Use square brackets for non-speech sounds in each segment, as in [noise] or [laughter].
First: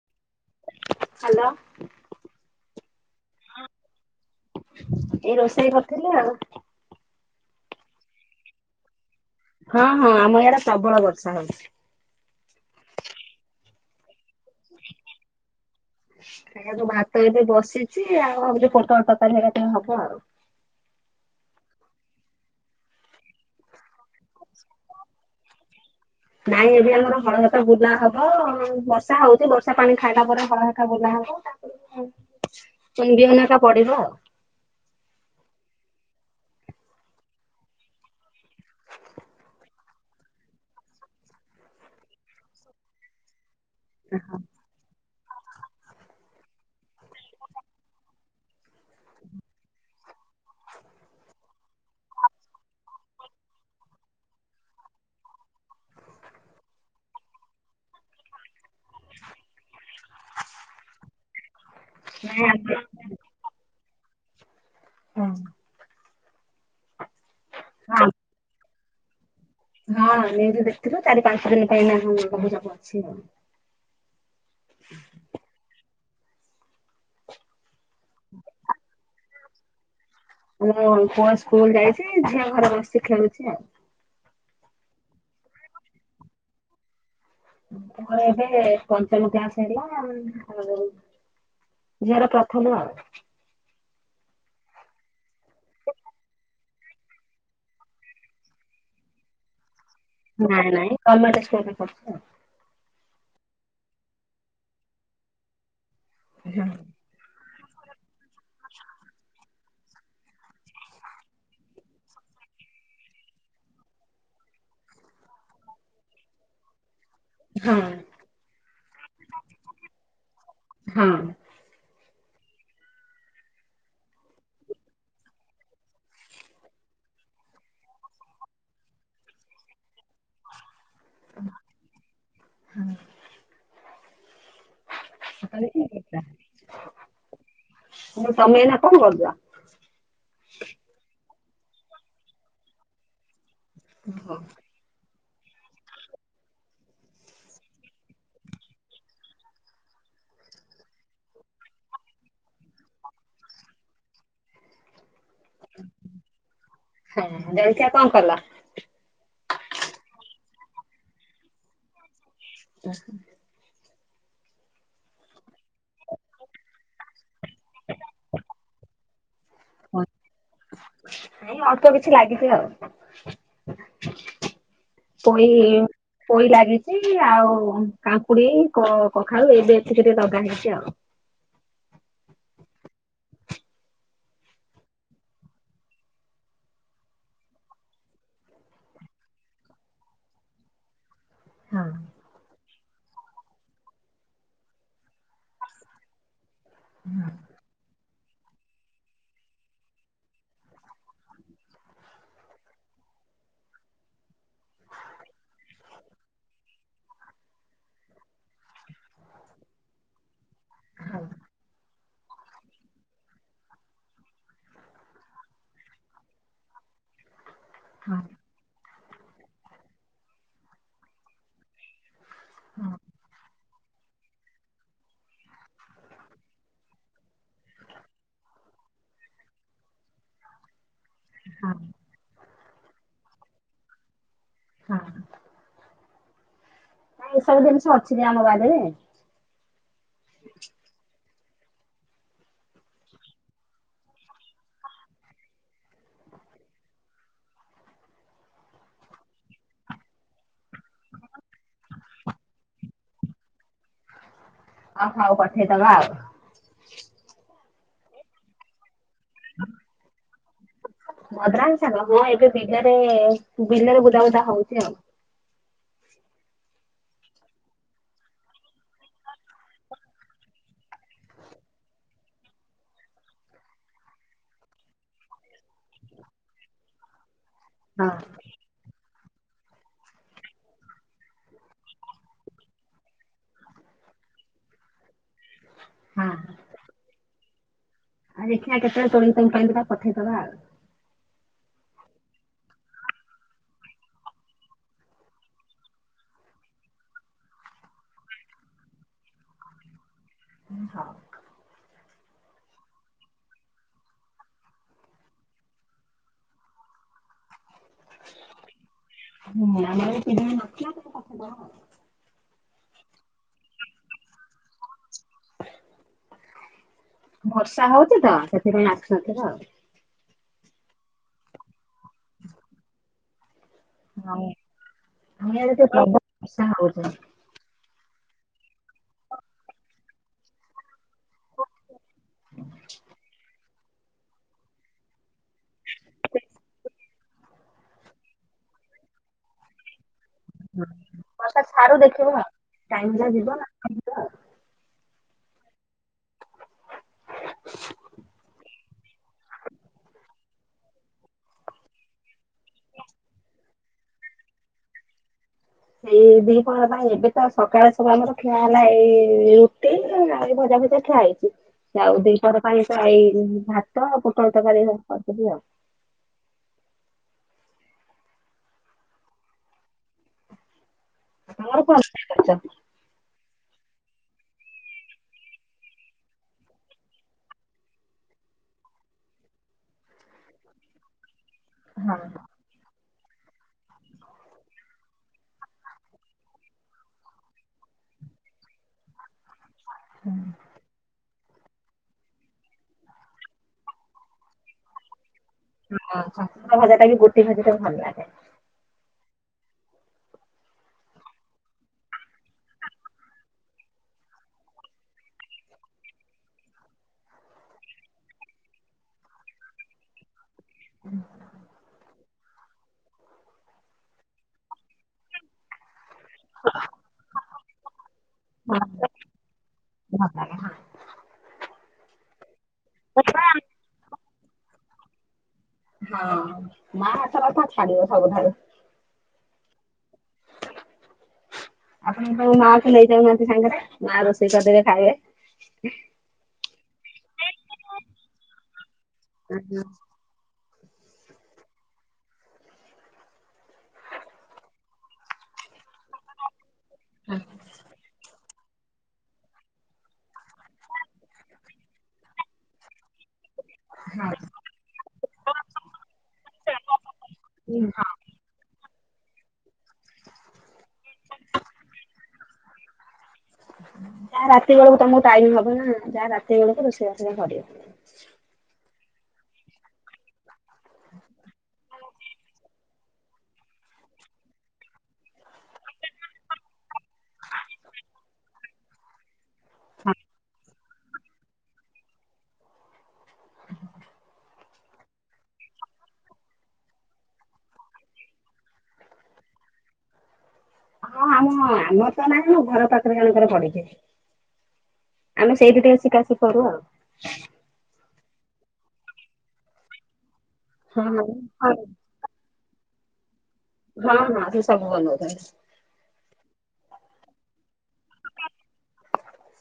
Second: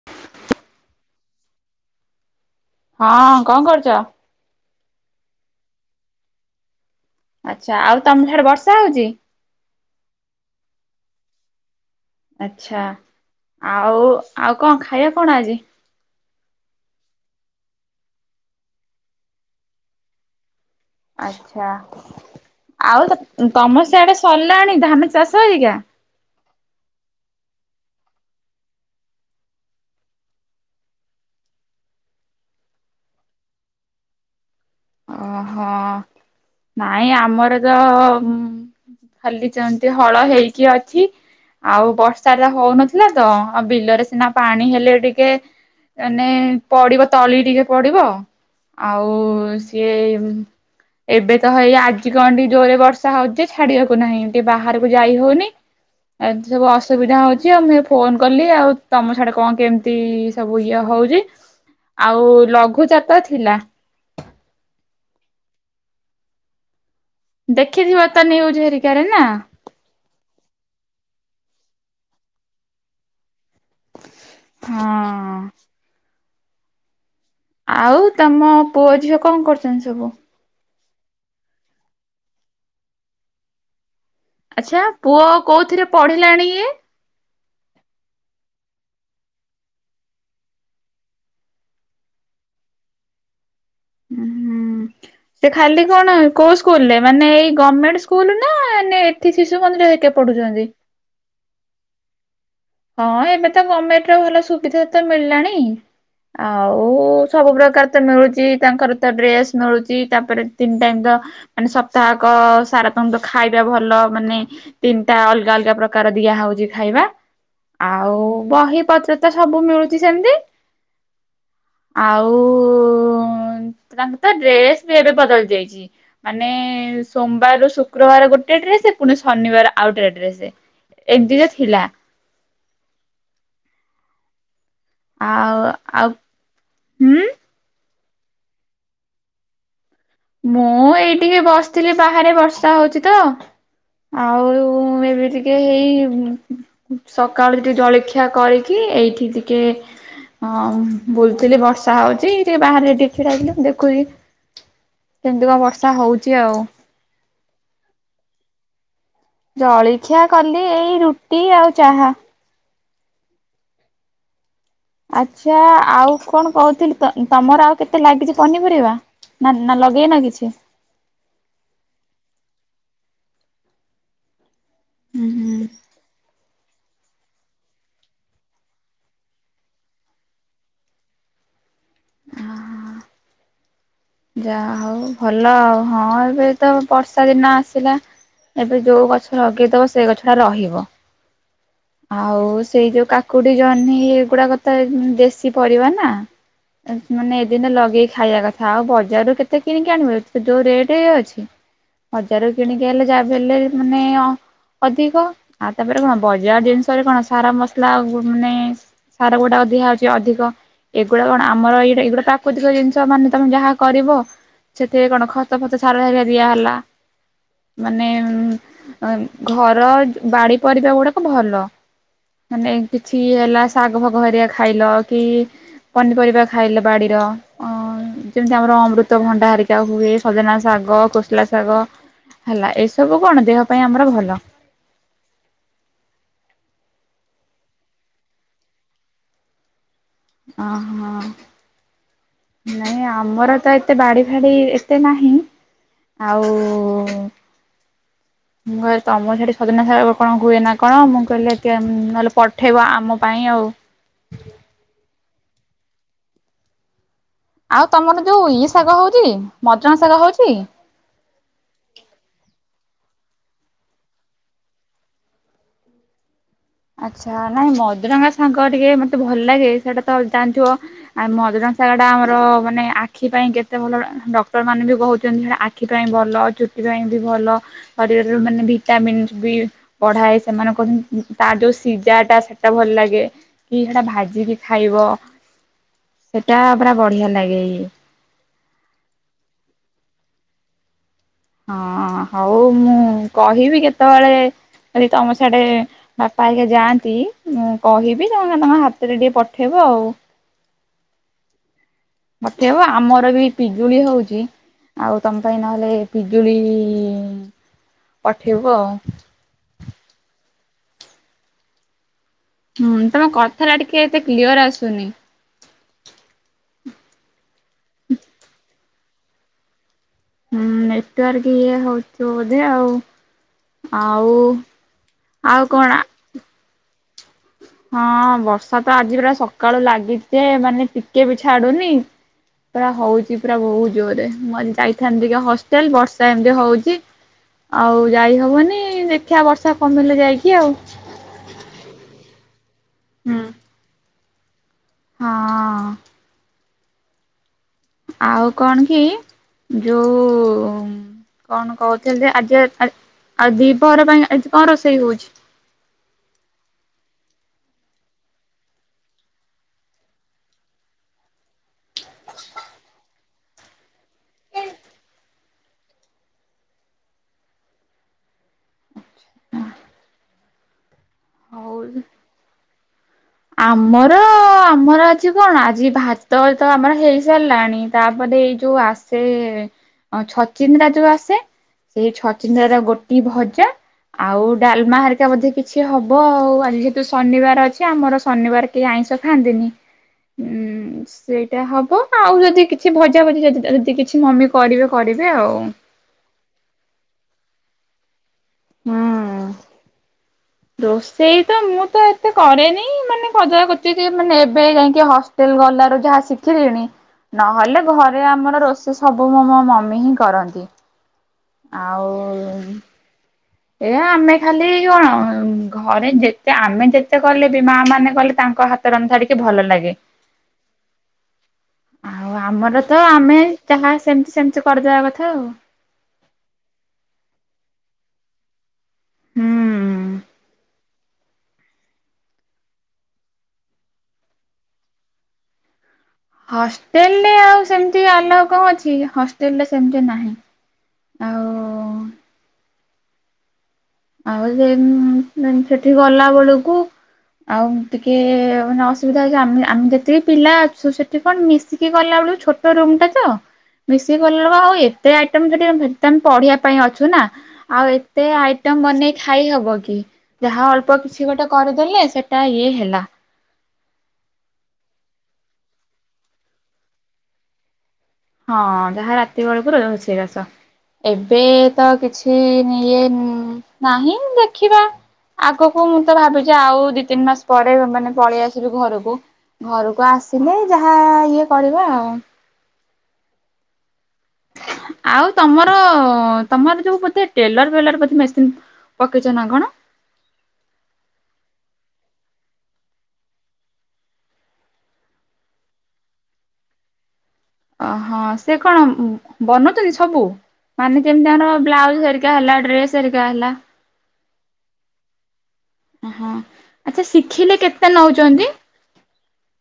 [inaudible] Hello. ହଁ କଣ କରୁଚ଼? ଏଇ ରୋଷେଇ କରୁଥିଲି ଆଉ। ଆଚ୍ଛା ଆଉ ତମର ଆଡେ ବର୍ଷା ହଉଛି? ହଁ ହଁ ଆମ ଆଡ଼େ ପ୍ରବଳ ବର୍ଷା ହଉଛି। ଆଛା ଆଉ ଆଉ କଣ ଖାଇବା କଣ ଆଜି ଯୋଉ ଭାତ ଏବେ ବସିଛି ଆଉ ଯୋ ପୋଟଳ ତରକାରି ହେରିକା ଟିକେ ହବ ଆଉ। ଆଚଛା ଆଉ ତମ ସେ ଆଡେ ସରିଲାଣି ଧାନ ଚାଷ ହେରିକା। ନାଇଁ ଏବେ ଆମର ହଳହକା ବୁଲା ହବ ବର୍ଷା ହଉଛି ବର୍ଷା ପାଣି ଖାଇଲା ପରେ ହଳହେକା ବୁଲା ହବ। [inaudible] ତୁଣ୍ଡିଅନା ଟା ପଡିବ ଆଉ ହଁ ନାଇଁ ଆମର ତ ଖାଲି ଯେମତି ହଳ ହେଇକି ଅଛି। ଆଉ ବର୍ଷା ଯା ହଉନଥିଲା ତ ଆଉ ବିଲରେ ସିନା ପାଣି ହେଲେ ଟିକେ ମାନେ ପଡିବ ତଳି ଟିକେ ପଡିବ ଆଉ ସିଏ ଏବେ ତ ହେଇ ଆଜି କଣ ଟିକେ ଜୋରେ ବର୍ଷା ହଉଚି ଛାଡିବାକୁ ନାହିଁ ଟିକେ ବାହାରକୁ ଯାଇ ହଉନି। ଏଠି ତ ବସ୍‌ସୁବିଧା ହଉଚି ଆଉ ମୁଁ ଫୋନ କଲି ଆଉ। ତମ ସାଡେ କଣ କେମିତି ସବୁ ଇଏ ହଉଚି ଆଉ ନାଇଁ ଆଜି ଲଘୁଚାପ୍ ତ ଥିଲା। ହଁ। ଦେଖିଥିବ ତ ନ୍ୟୁଜ ହେରିକାରେ ନା। ହଁ ନିଉଜ ଦେଖଥିଲୁ ଚାରି ପାଞ୍ଚ ଦିନ ପାଇଁ ଏଇନା ଲଘୁଚାପ ଅଛି। ହଁ। ଆଉ ତମ ପୁଅ ଝିଅ କଣ କରୁଚ଼ନ୍ତି ସବୁ। ମୁଁ ପୁଅ ସ୍କୁଲ ଯାଇଛି ଝିଅ ଘରେ ବସି ଖେଳୁଛି ଆଉ। ଆଚ୍ଛା ପୁଅ କୋଉଥିରେ ପଢିଲାଣି ଇଏ। ମୋର ଏବେ ପଞ୍ଚମ କ୍ଲାସ ହେଲା ଆଉ ଝିଆ ପ୍ରଥମ ଆଉ। ହୁଁ ସେ ଖାଲି କଣ କୋଉ ସ୍କୁଲରେ ମାନେ ଏଇ ଗଭର୍ଣ୍ଣମେଣ୍ଟ ସ୍କୁଲ ନା ଏଠି ଶିଶୁ ମନ୍ଦିର କେ ନାଇଁ ନାଇଁ ଗମେଣ୍ଟ ସ୍କୁଲରେ ପଢୁଛି ଆଉ ହଁ ଏବେ ତ ଗଭର୍ଣମେଣ୍ଟ ର ଭଲ ସୁବିଧା ତ ମିଳିଲାଣି ଆଉ ସବୁ ପ୍ରକାର ତ ମିଳୁଚି ତାଙ୍କର ତ ଡ୍ରେସ୍ ମିଳୁଚି ତାପରେ ତିନି ଟାଇମତ ମାନେ ସପ୍ତାହକ ସାରା ତନ୍ତ ଖାଇବା ଭଲ ମାନେ ତିନିଟା ଅଲଗା ଅଲଗା ପ୍ରକାର ଦିଆ ହଉଚି ଖାଇବା। ହଁ ଆଉ ବହି ପତ୍ର ତ ସବୁ ମିଳୁଚି ସେମିତି। ହଁ ଆଉ ତାଙ୍କର ତ ଡ୍ରେସ ବି ଏବେ ବଦଳି ଯାଇଚି। ମାନେ ସୋମବାରରୁ ଶୁକ୍ରବାର ଗୋଟେ ଡ୍ରେସ ପୁଣି ଶନିବାର ଆଉ ଗୋଟେ ଡ୍ରେସ। ଏ ଦିଇଟା ଥିଲା। ହଁ। ମୁଁ ଆଉ କହିଲି ଆଉ ହୁଁ ତମେ ଏଇନା କଅଁ କରୁଚ଼। ମୁଁ ଏଇଠିକିେ ବସିଥିଲି ବାହାରେ ବର୍ଷା ହଉଛି ତ ହଁ ଆଉ ମୁଁ ଏବେ ଟିକେ ହେଇ ସକାଳୁ ଟିକେ ଜଳଖିଆ କରିକି ଏଇଠି ଟିକେ ହଁ ବୁଲୁଥିଲି ବର୍ଷା ହଉଚ ଟିକେ ବାହାରେ ଟିକ ଛିଡି ମୁଁ ଦେଖୁଛିି। କେମିତି କଣ ବର୍ଷା ହଉଛି ଆଉ। ହଁ ଜଳଖିଆ କଣ କଲ। ଜଳଖିଆ କଲିି ଏଇ ରୁଟି ଆଉ ଚାହା। [unintelligible] ଆଚ୍ଛା ଆଉ କଣ କହୁଥିଲି ତମର ଆଉ କେତେ ଲାଗିଛି ପନିପରିବା। ନା ନା ଲଗେଇ ନା କିଛି। ନାଇଁ ଅଳପ କିଛି ଲାଗିଛି ଆଉ। ହୁଁ ପୋଇ ପୋଇ ଲାଗି ସେଇ ଆଉ କାଙ୍କୁଡି କଖାଳୁ ଏବେ ଏତିକ ଟ ଲଗା ହେଇଛି ଆଉ। [unintelligible] ଯା ହଉ ଭଲ ଆଉ ହଁ ଏବେ ତ ବର୍ଷା ଦିନ ଆସିଲା। ଏବେ ଯୋଉ ଗଛ ଲଗେଇଦବ ସେ ଗଛ ଟା ରହିବ। ହଁ। ଆଉ ସେଇ ଯୋଉ କାକୁଡି ଜହ୍ନି ଏଗୁଡାକତ ଦେଶୀ ପରିବା ନା ମାନେ ଏ ଦିନ ଲଗେଇ ଖାଇବା କଥା ଆଉ ବଜାର ରୁ କେତେ କିଣିକି ଆଣିବ ଏବେ ତ ଯୋଉ ରେଟ୍ ଇଏ ଅଛି। ବଜାରରୁ କିଣିକି ହେଲେ ଯାହାବି ହେଲେ ମାନେ ଅଧିକ। ଆଉ ତାପରେ କଣ ବ ଜିନିଷରେ କଣ ସାର ମସଲା ମାନେ ସାର ଗୁଡାକ ଦିଆ ହଉଚି ଅଧିକ। ଏଗୁଡା କଣ ଆମର ଏଇଟା ଏଇଗୁଡା ପ୍ରାକୃତିକ ଜିନିଷ ମାନେ ତମେ ଯାହା କରିବ ସେଥିରେ କଣ ଖତ ଫତ ସାର ହରିଆ ଦିଆ ହେଲା। ମାନେ ହଁ ଉମ ଏ ଘର ବାଡି ପରିବା ଗୁଡାକ ଭଲ। ମାନେ ହଁ କିଛି କି ହେଲା ଶାଗ ଫାଗ ହେରିଆ ଖାଇଲ କି ପନିପରିବା ଖାଇଲ ବାଡ଼ିର ଅ ଯେମିତି ଆମର ଅମୃତ ଭଣ୍ଡା ହାରିକା ହୁଏ ସଜନା ଶାଗ କୋ ଶଳା ହଁ ଶାଗ ହେଲା ଏ ସବୁ କଣ ଦେହ ପାଇଁ ଆମର ଭଲ ହଁ। ନାଇଁ ଏସବୁ ଜିନିଷ ଅଛି ଜେ ଆମ ବାଡିରେ। ଓହୋ ନାଇଁ ଆମର ତ ଏତେ ବାଡି ଫାଡି ଏତେ ନାହିଁ। ଆଉ ମୁଁ ଭାବ ତମ ସେଠି ସଜନା ଶାଗ କଣ ହୁଏ ନା କଣ ମୁଁ କହିଲି ଏତିଏ ଉମ ନଲେ ପଠେଇବ ଆମ ପାଇଁ ଆଉ। ଓ ହଉ ପଠେଇଦବା ଆଉ। ଆଉ ତମର ଯୋଉ ଇଏ ଶାଗ ହଉଚି ମଦ୍ରଙ୍ଗ ଶାଗ ହଉଚି? ମଦ୍ରାଙ୍ଗ ଶାଗ ହୁଏ ଏବେ ବିଲରେ ବିଲରେ ବୁଦା ବୁଦା ହଉଚି ଆଉ। ଆଚ୍ଛା ନାଇଁ ମଦରଙ୍ଗା ସାଙ୍ଗ ଟିକେ ମତେ ଭଲ ଲାଗେ ସେଇଟା ତ ଜାଣିଥିବ ଆ ମଦୁରଙ୍ଗ ସାଗର ଟା ଆମର ମାନେ ଆଖି ପାଇଁ କେତେ ଭଲ ଡକ୍ଟର ମାନେ ବି କହୁଚନ୍ତି ସେଟା ଆ ଆଖି ପାଇଁ ଭଲ ଚୁଟି ପାଇଁ ବି ଭଲ। ହଁ ଶରୀରରେ ମାନେ ଭିଟାମିନ୍ ବି ବଢାଏ ସେମାନଙ୍କ ଉମ ତା ଯୋଉ ସିଝା ଟା ସେଟା ଭଲ ଲାଗେ କି ହେଟା ଭାଜିକି ଖାଇବ। ହଁ ସେଟା ପୁରା ବଢିଆ ଲାଗେ ଇଏ। ଆଉ ଦେଖିଆ କେତେଳେ ତୋଳିକି ତମ ପାଇଁ ଦିଟା ପଠେଇଦବା ଆଉ। ହଁ ହଉ ମୁଁ କହିବି କେତେବେଳେ ଖଲି ତମ ସାଡେ ବାପା ହାଇକା ଯାଆନ୍ତି ମୁଁ କହିବି ତମେ ତାଙ୍କ ହାତରେ ଟିକେ ପଠେଇବ ଆଉ। ଉ ହଉ। ପଠେଇବ ବ ଆମର ବି ପିଜୁଳି ହଉଚି ଆଉ ତମ ପାଇଁ ନହେଲେ ପିଜୁଳି ପଠେଇବୁ ଆଉ। ହୁଁ ଆମର ଯଦି ପିଜୁଳି ନଥିବ ତାଲେ ପଠେଇଦବ ଆଉ। ହୁଁ ତମ କଥା ଟା ଟିକେ ଏତେ କ୍ଲିୟର ଆସୁନି। ବର୍ଷା ହଉଛି ତ ସେଥିପାଇଁ ଆସିୁନଥିବ ଆଉ। ହୁଁ ନେଟୱାର୍କ ଇଏ ହଉଥିବ ବୋଧେ ଆଉ। ଆଉ ହଁ, ଆମ ଆଉ ଇଆଡ଼େ ଟିକେ କଣ [unintelligible] ହଁ ବର୍ଷା ତ ଆଜି ପୁରା ସକାଳୁ ଲାଗିଚି ଜେ ମାନେ ଟି କେ ବି ଛାଡୁନି ପୁରା ହଉଚି ପୁରା ବହୁତ ଜୋରରେ ମୁଁ ଆଜି ଯାଇଥାନ୍ତି ଟିକେ ହ ଷ୍ଟେଲ ବର୍ଷା ଏମିତି ହଉଚି ଆଉ ଯାଇ ହବନି ଦେଖିଆ ବର୍ଷା କମିଲେ ଯାଇକି ଆଉ ବର୍ଷା ଛାଡୁ ଦେଖିବା ଟାଇମ ହେଲେ ହୁଁ ଯିବା ହଁ। ଆଉ କଣ କି ଯୋଉ କଣ କହୁଥିଲି ଜେ ଆଜି ଆ ଦିପହର ପାଇଁ ଆଜି ଦିପହର ପାଇଁ ଆଜି କଣ ରୋଷେଇ ହଉଚି? ସେଇ ଦି ପହର ପାଇଁ ଏବେ ତ ସକାଳେ ସବୁ ଆମର ଖିଆ ହେଲା ଏଇ ରୁଟି ଏଇ ଯାହା ହେଲେ ଭଜା ଫାଜା ଖିଆ ହେଇଚି ଆଉ ଦି ପଅର ପାଇଁ ତ ଏଇ ଭାତ ଆଉ ପୋଟଳ ତରକାରୀ ସବ କରିଦେବି ଆଉ। ହଉ [unintelligible] ଆମର ଆମର ଅଛି କଣ ଆଜି ଭାତ ତ ଆମର ହେଇ ସାରିଲାଣି। ତାପରେ ଏଇ ଯୋଉ ଆସେ ଛଚିନ୍ଦ୍ରା ଯୋଉ ଆସେ। ହଁ ସେଇ ହଁ। ଛଚିନ୍ଦ୍ରା ଗୋଟି ଭଜା। ଆଉ ଡାଲମା ହାରିକା ବୋଧେ କିଛି ହବ ଆଉ ଆଜି ତ ଶନିବାର ଅଛି ଆମର ଶନିବାର କେହି ଆଇଁଷ ଖାଆନ୍ତିନି ଉଁ ସେଇଟା ହବ ଆଉ ଯଦି କିଛି ଭଜା ଭଜି ଯଦି ତାର କିଛି ମମି କରିବେ କରିବେ ଆଉ। ଉଁ ହଁ ଛଚିନ୍ଦ୍ରା ଭଜାଟା ଗୋଟି ଭଜାଟା ଭଲ ଲାଗେ। ହୁଁ। ରୋଷେଇ ତ ମୁଁ ତ ଏତେ କରେନି ମାନେ ଭଜା କ ମାନେ ଏବେ ଯାଇଁକି ହଷ୍ଟେଲ ଗଲାରୁ ଯାହା ଶିଖିଲିଣି। ନହେଲେ ଘରେ ଆମର ରୋଷେଇ ସବୁ ମ ମୋ ମମି ହିଁ କରନ୍ତି। ହୁଁ। ଆଉ। ଏଆ ଆମେ ଖାଲି କଣ ଘରେ ଦେ ସେ ଆମେ ଯେତେ କଲେ ବି ମା ମାନେ କଲେ ତାଙ୍କ ହଁ, ହାତ ରନ୍ଧା ଟିକେ ଭଲ ଲାଗେ। ଆଉ ଆମର ତ ଆମେ ଯାହା ସେମିତି ସେମିତି କରିଦବା କଥା ଆଉ। ହଁ ମା ହାତ ରଥା ଛାଡିବ ସବୁଠାରୁ। ହୁଁ। ଆପଣଙ୍କ ରୁ ମାକୁ ନେଇ ଯାଉନାହାନ୍ତି ସାଙ୍ଗେରେ ମା ରୋଷେଇ କରିଦେବେ ଖାଇବେ। ହଷ୍ଟେଲ ରେ ଆଉ ସେମିତି ଆଲାଉ କଣ ଅଛି ହଷ୍ଟେଲରେ ସେମିତି ନାହିଁ। ଆଉ ଆଉ ସେ ସେଠି ଗଲା ବେଳକୁ ହା। ଆଉ ଟିକେ ମାନେ ଅସୁବିଧା ହେଉଛି ଆମେ ଆମେ ଯେତିକି ପିଲା ଅଛୁ ସେଠି କଣ ମିଶିକି ଗଲାବେଳୁ ଛୋଟ ଛୋଟ ରୁମ୍ ଟା ତ? ମିଶିକି କଲୁ ହଁ ଆଉ ଏତେ ଆଇଟମ୍ ସେଠି ତମେ ପଢିବା ପାଇଁ ଅଛୁ ନା ଆଉ ଏତେ ଆଇ ଟମ୍ ବନେଇ ଖାଇ ହବ କି ଯାହା ଅଳ୍ପ କିଛି ଗୋଟେ କରିଦେଲେ ସେଟା ଇଏ ହେଲା। ଯାହା ରାତି ବେଳକୁ ତମକୁ ଟାଇମ ହବ ନା ଯାହା ରାତି ବେଳକୁ ରୋଷେଇ ବାଷ କରିବ। ହଁ ଯାହା ରାତି ବେଳକୁ ରୋଷେଇ ବାସ ଏବେ ତ କିଛି ସେ ଇଏ ନାହିଁ ଦେଖିବା। ଆଗକୁ ମୁଁ ତ ଭାବିଛି ଆଉ ଦି ତିନି ମାସ ପରେ ମାନେ ପଳେଇ ଆସିବି ଘରକୁ। ଘରକୁ ଆସିଲେ ଯାହା ଇଏ କରିବା ଆଉ। [inaudible] ଆଉ ତମର ତମର ଯୋ ବୋଧେ ଟେଲର ଫେଲର ବୋଧ ମେସିନ୍‌। ପକେଇଛ ନା କଣ? ହଁ ଆମ ଆମର ତ ନାହିଁ ମୋ ଘର ପାଖରେ ଜଣଙ୍କର ପଡିଛି। ଆମେ ସେଇଠି ଟିକେ ଶିିକାସିିକି କରୁ ଆଉ। ଅହଁ ସେ କଣ ବନଉଛନ୍ତି ସବୁ। ମାନେ ହଁ ଯେମିତି ଆମର ହଁ ବ୍ଲାଉଜରିକା ହେଲା ଡ୍ରେସରିକା ହେଲା। ହଁ ହଁ ସେ ସବୁ ବନଉଛନ୍ତି। ହଁ ଆଛା ଶିଖିଲେ କେତେ ନଉଚନ୍ତି।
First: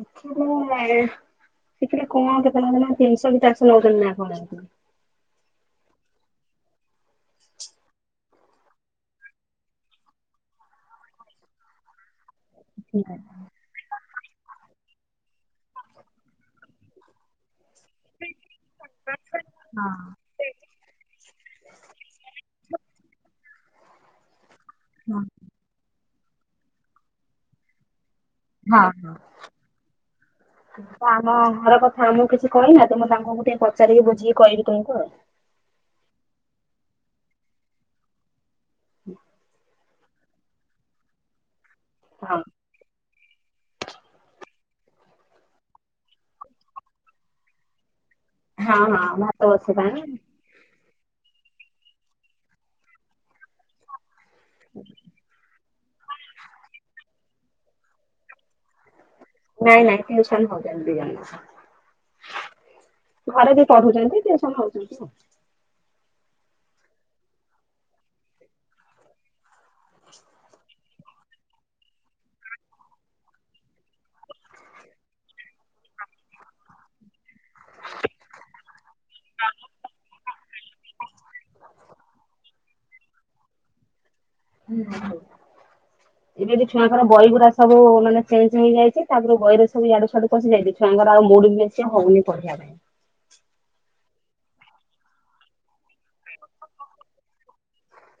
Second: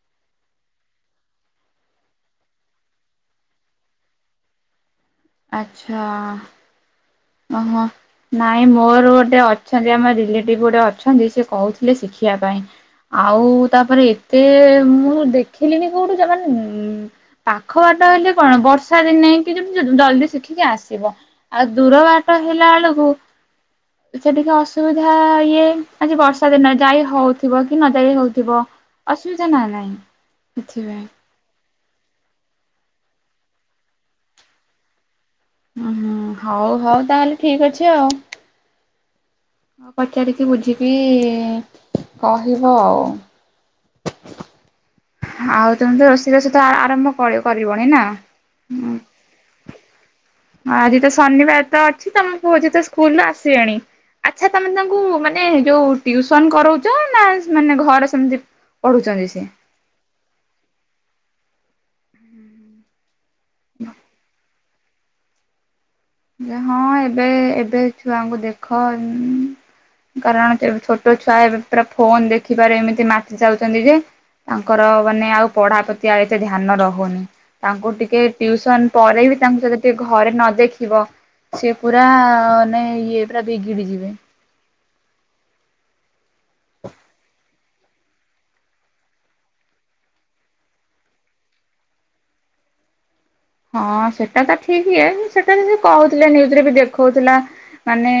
ଶିଖିଲେ ଶିଖିଲେ କଣ କେତେ ନେଉଚନି ତିନିଶହ କି ଚାରିଶହ ନଉଚନ୍ତି ନା କଣ। ଆଚ୍ଛା। ଅଁ ହଁ। ନାଇଁ ମୋର ଗୋଟେ ଅଛନ୍ତି ଆମ ରିଲେଟିଭ ଗୋଟେ ଅଛନ୍ତି ସେ କହୁଥିଲେ ଶିଖିବା ପାଇଁ। ହଁ ଆଉ ତାପରେ ଏତେ ମୁଁ ଦେଖିଲିନି କୋଉଠୁ ଯେ ମାନେ ଉ ପାଖ ବାଟ ହେଲେ କଣ ବର୍ଷା ଦିନେ କି ଜଲ୍ ଦି ଶିଖିକି ଆସିବ। ଆଉ ଦୂର ବାଟ ହେଲାଳକୁ ସେ ଟିକେ ଅସୁବିଧା ହଁ ଇଏ ଆଜି ବର୍ଷା ଦିନ ଯାଇ ହଉଥିବ କି ନ ଯାଇ ହଉ ଥିବ ହଁ। ଅସୁବିଧା ନା ନାହିଁ ସେଥିପାଇଁ ହଁ ଘର କଥା ଇଏ କିଛି କହିନା ତ ମୁଁ ତାଙ୍କୁ ଟୁକେ ପଚାରିକି ବୁଝିକି କହିବି କହିବି ଙ୍କୁ ଆଉ ହୁଁ ହଉ ହଉ ତାହେଲେ ଠିକ ଅଛି ଆଉ। ହୁଁ। ହଁ ପଚାରିକି ବୁଝିକି ହଁ କହିବ ଆଉ। ଆଉ ତମେ ତ ରୋଷେଇ ବାସ ତ ଆ ଆରମ୍ଭ କରି କରିବନି ନା। ହଁ ହଁ ଭାତ ବସେଇ ପାଣି ଆଜି ତ ଶନିବାର ତ ଅଛି ତମଁ କୁହୁଛି ତ ସ୍କୁଲୁ ଆସିବେଣି। ଆଚ୍ଛା ତମେ ତାଙ୍କୁ ମାନେ ଯୋଉ ଟ୍ୟୁସନ କରଉଛ ନା ସେମାନେ ଘରେ ସେମିତି ପଢୁଛନ୍ତି ସିଏ ନାଇଁ ନାଇଁ ଟ୍ୟୁସନ ହ [unintelligible] ଘରେ ବି ପଢୁଛନ୍ତି ଟ୍ୟୁସନ ହଉଛନ୍ତି। ହଁ। ଯା ହଁ ଏବେ ଏବେ ଛୁଆଙ୍କୁ ଦେଖ ଉଁ କାରଣ କେ ଛୋଟ ଛୋଟ ଛୁଆ ଏବେ ପୁରା ଫୋନ ଦେଖିବାରେ ଏମିତି ମାତି ଯାଉଛନ୍ତି ଯେ ତାଙ୍କର ମାନେ ଆଉ ପଢା ପ୍ରତି ଆଉ ଏତେ ଧ୍ୟାନ ରହୁନି। ତାଙ୍କୁ ଟିକେ ଟ୍ୟଉସନ ପରେ ବି ତାଙ୍କୁ ଯଦି ଟିକେ ଘରେ ନ ଦେଖି ଥିବ। ସେ ପୁରା ମାନେ ଇଏ ପୁରା ବିଗିଡି ଯିବେ। ହୁଁ। ହ ଏବେ ବି ଛୁଆଙ୍କର ବହି ଗୁଡା ସବୁ ମାନେ ଚେଞ୍ଜ ହେଇଯାଇଛି। ତାପରୁ ବହିରେ ସବୁ ଇଆଡୁ ସିଆଡୁ ପଶି ଯାଇଛି ଛୁଆଙ୍କର ଆଉ ମୁଡ଼ ବ ସେ ହଉନି ପଢିବା ପାଇଁ। ହଁ ସେଟା ତ ଠିକ ଇଏ ଯେ ସେଟା ଯଦି କହୁଥିଲେ ନ୍ୟୁଜରେ ବି ଦେଖଉଥିଲା। ମାନେ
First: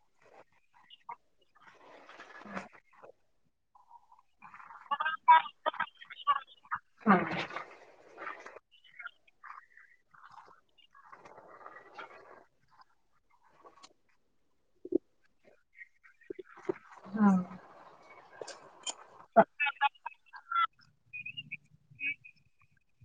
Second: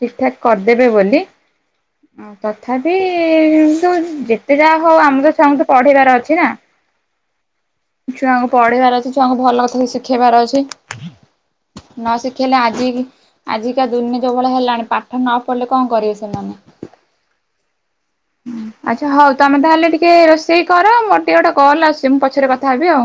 ଠିକ ଠାକ କରିଦେବେ ବୋଲି। ଆ ତଥାପି ଏ ଯେତେ ଯାହା ହଉ ଆମ ତ ସାଙ୍ଗ ତ ପଢେଇବାର ଅଛି ନା। ହଁ। ଛୁଆଙ୍କୁ ପଢେଇବାର ଅଛି, ଛୁଆଙ୍କୁ ଭଲ କଥା ଶିଖେଇବାର ଅଛି। ନ ଶିଖେଇଲେ ଆଜି କି ଆଜିକା ଦୁନି ଯୋଭଳିଆ ହେଲାଣି ପାଠ ନ ପଢିଲେ କଣ କରିବେ ସେମାନେ? ହଁ। ଉଁ। ଆଚ୍ଛା ହଉ ତମେ ତାହେଲେ ଟିକେ ରୋଷେଇ କର ମୋର ଟିକେ ଗୋଟେ କଲ୍ ଆସଛି ମୁଁ ପଛରେ କଥା ହେବି ଆଉ।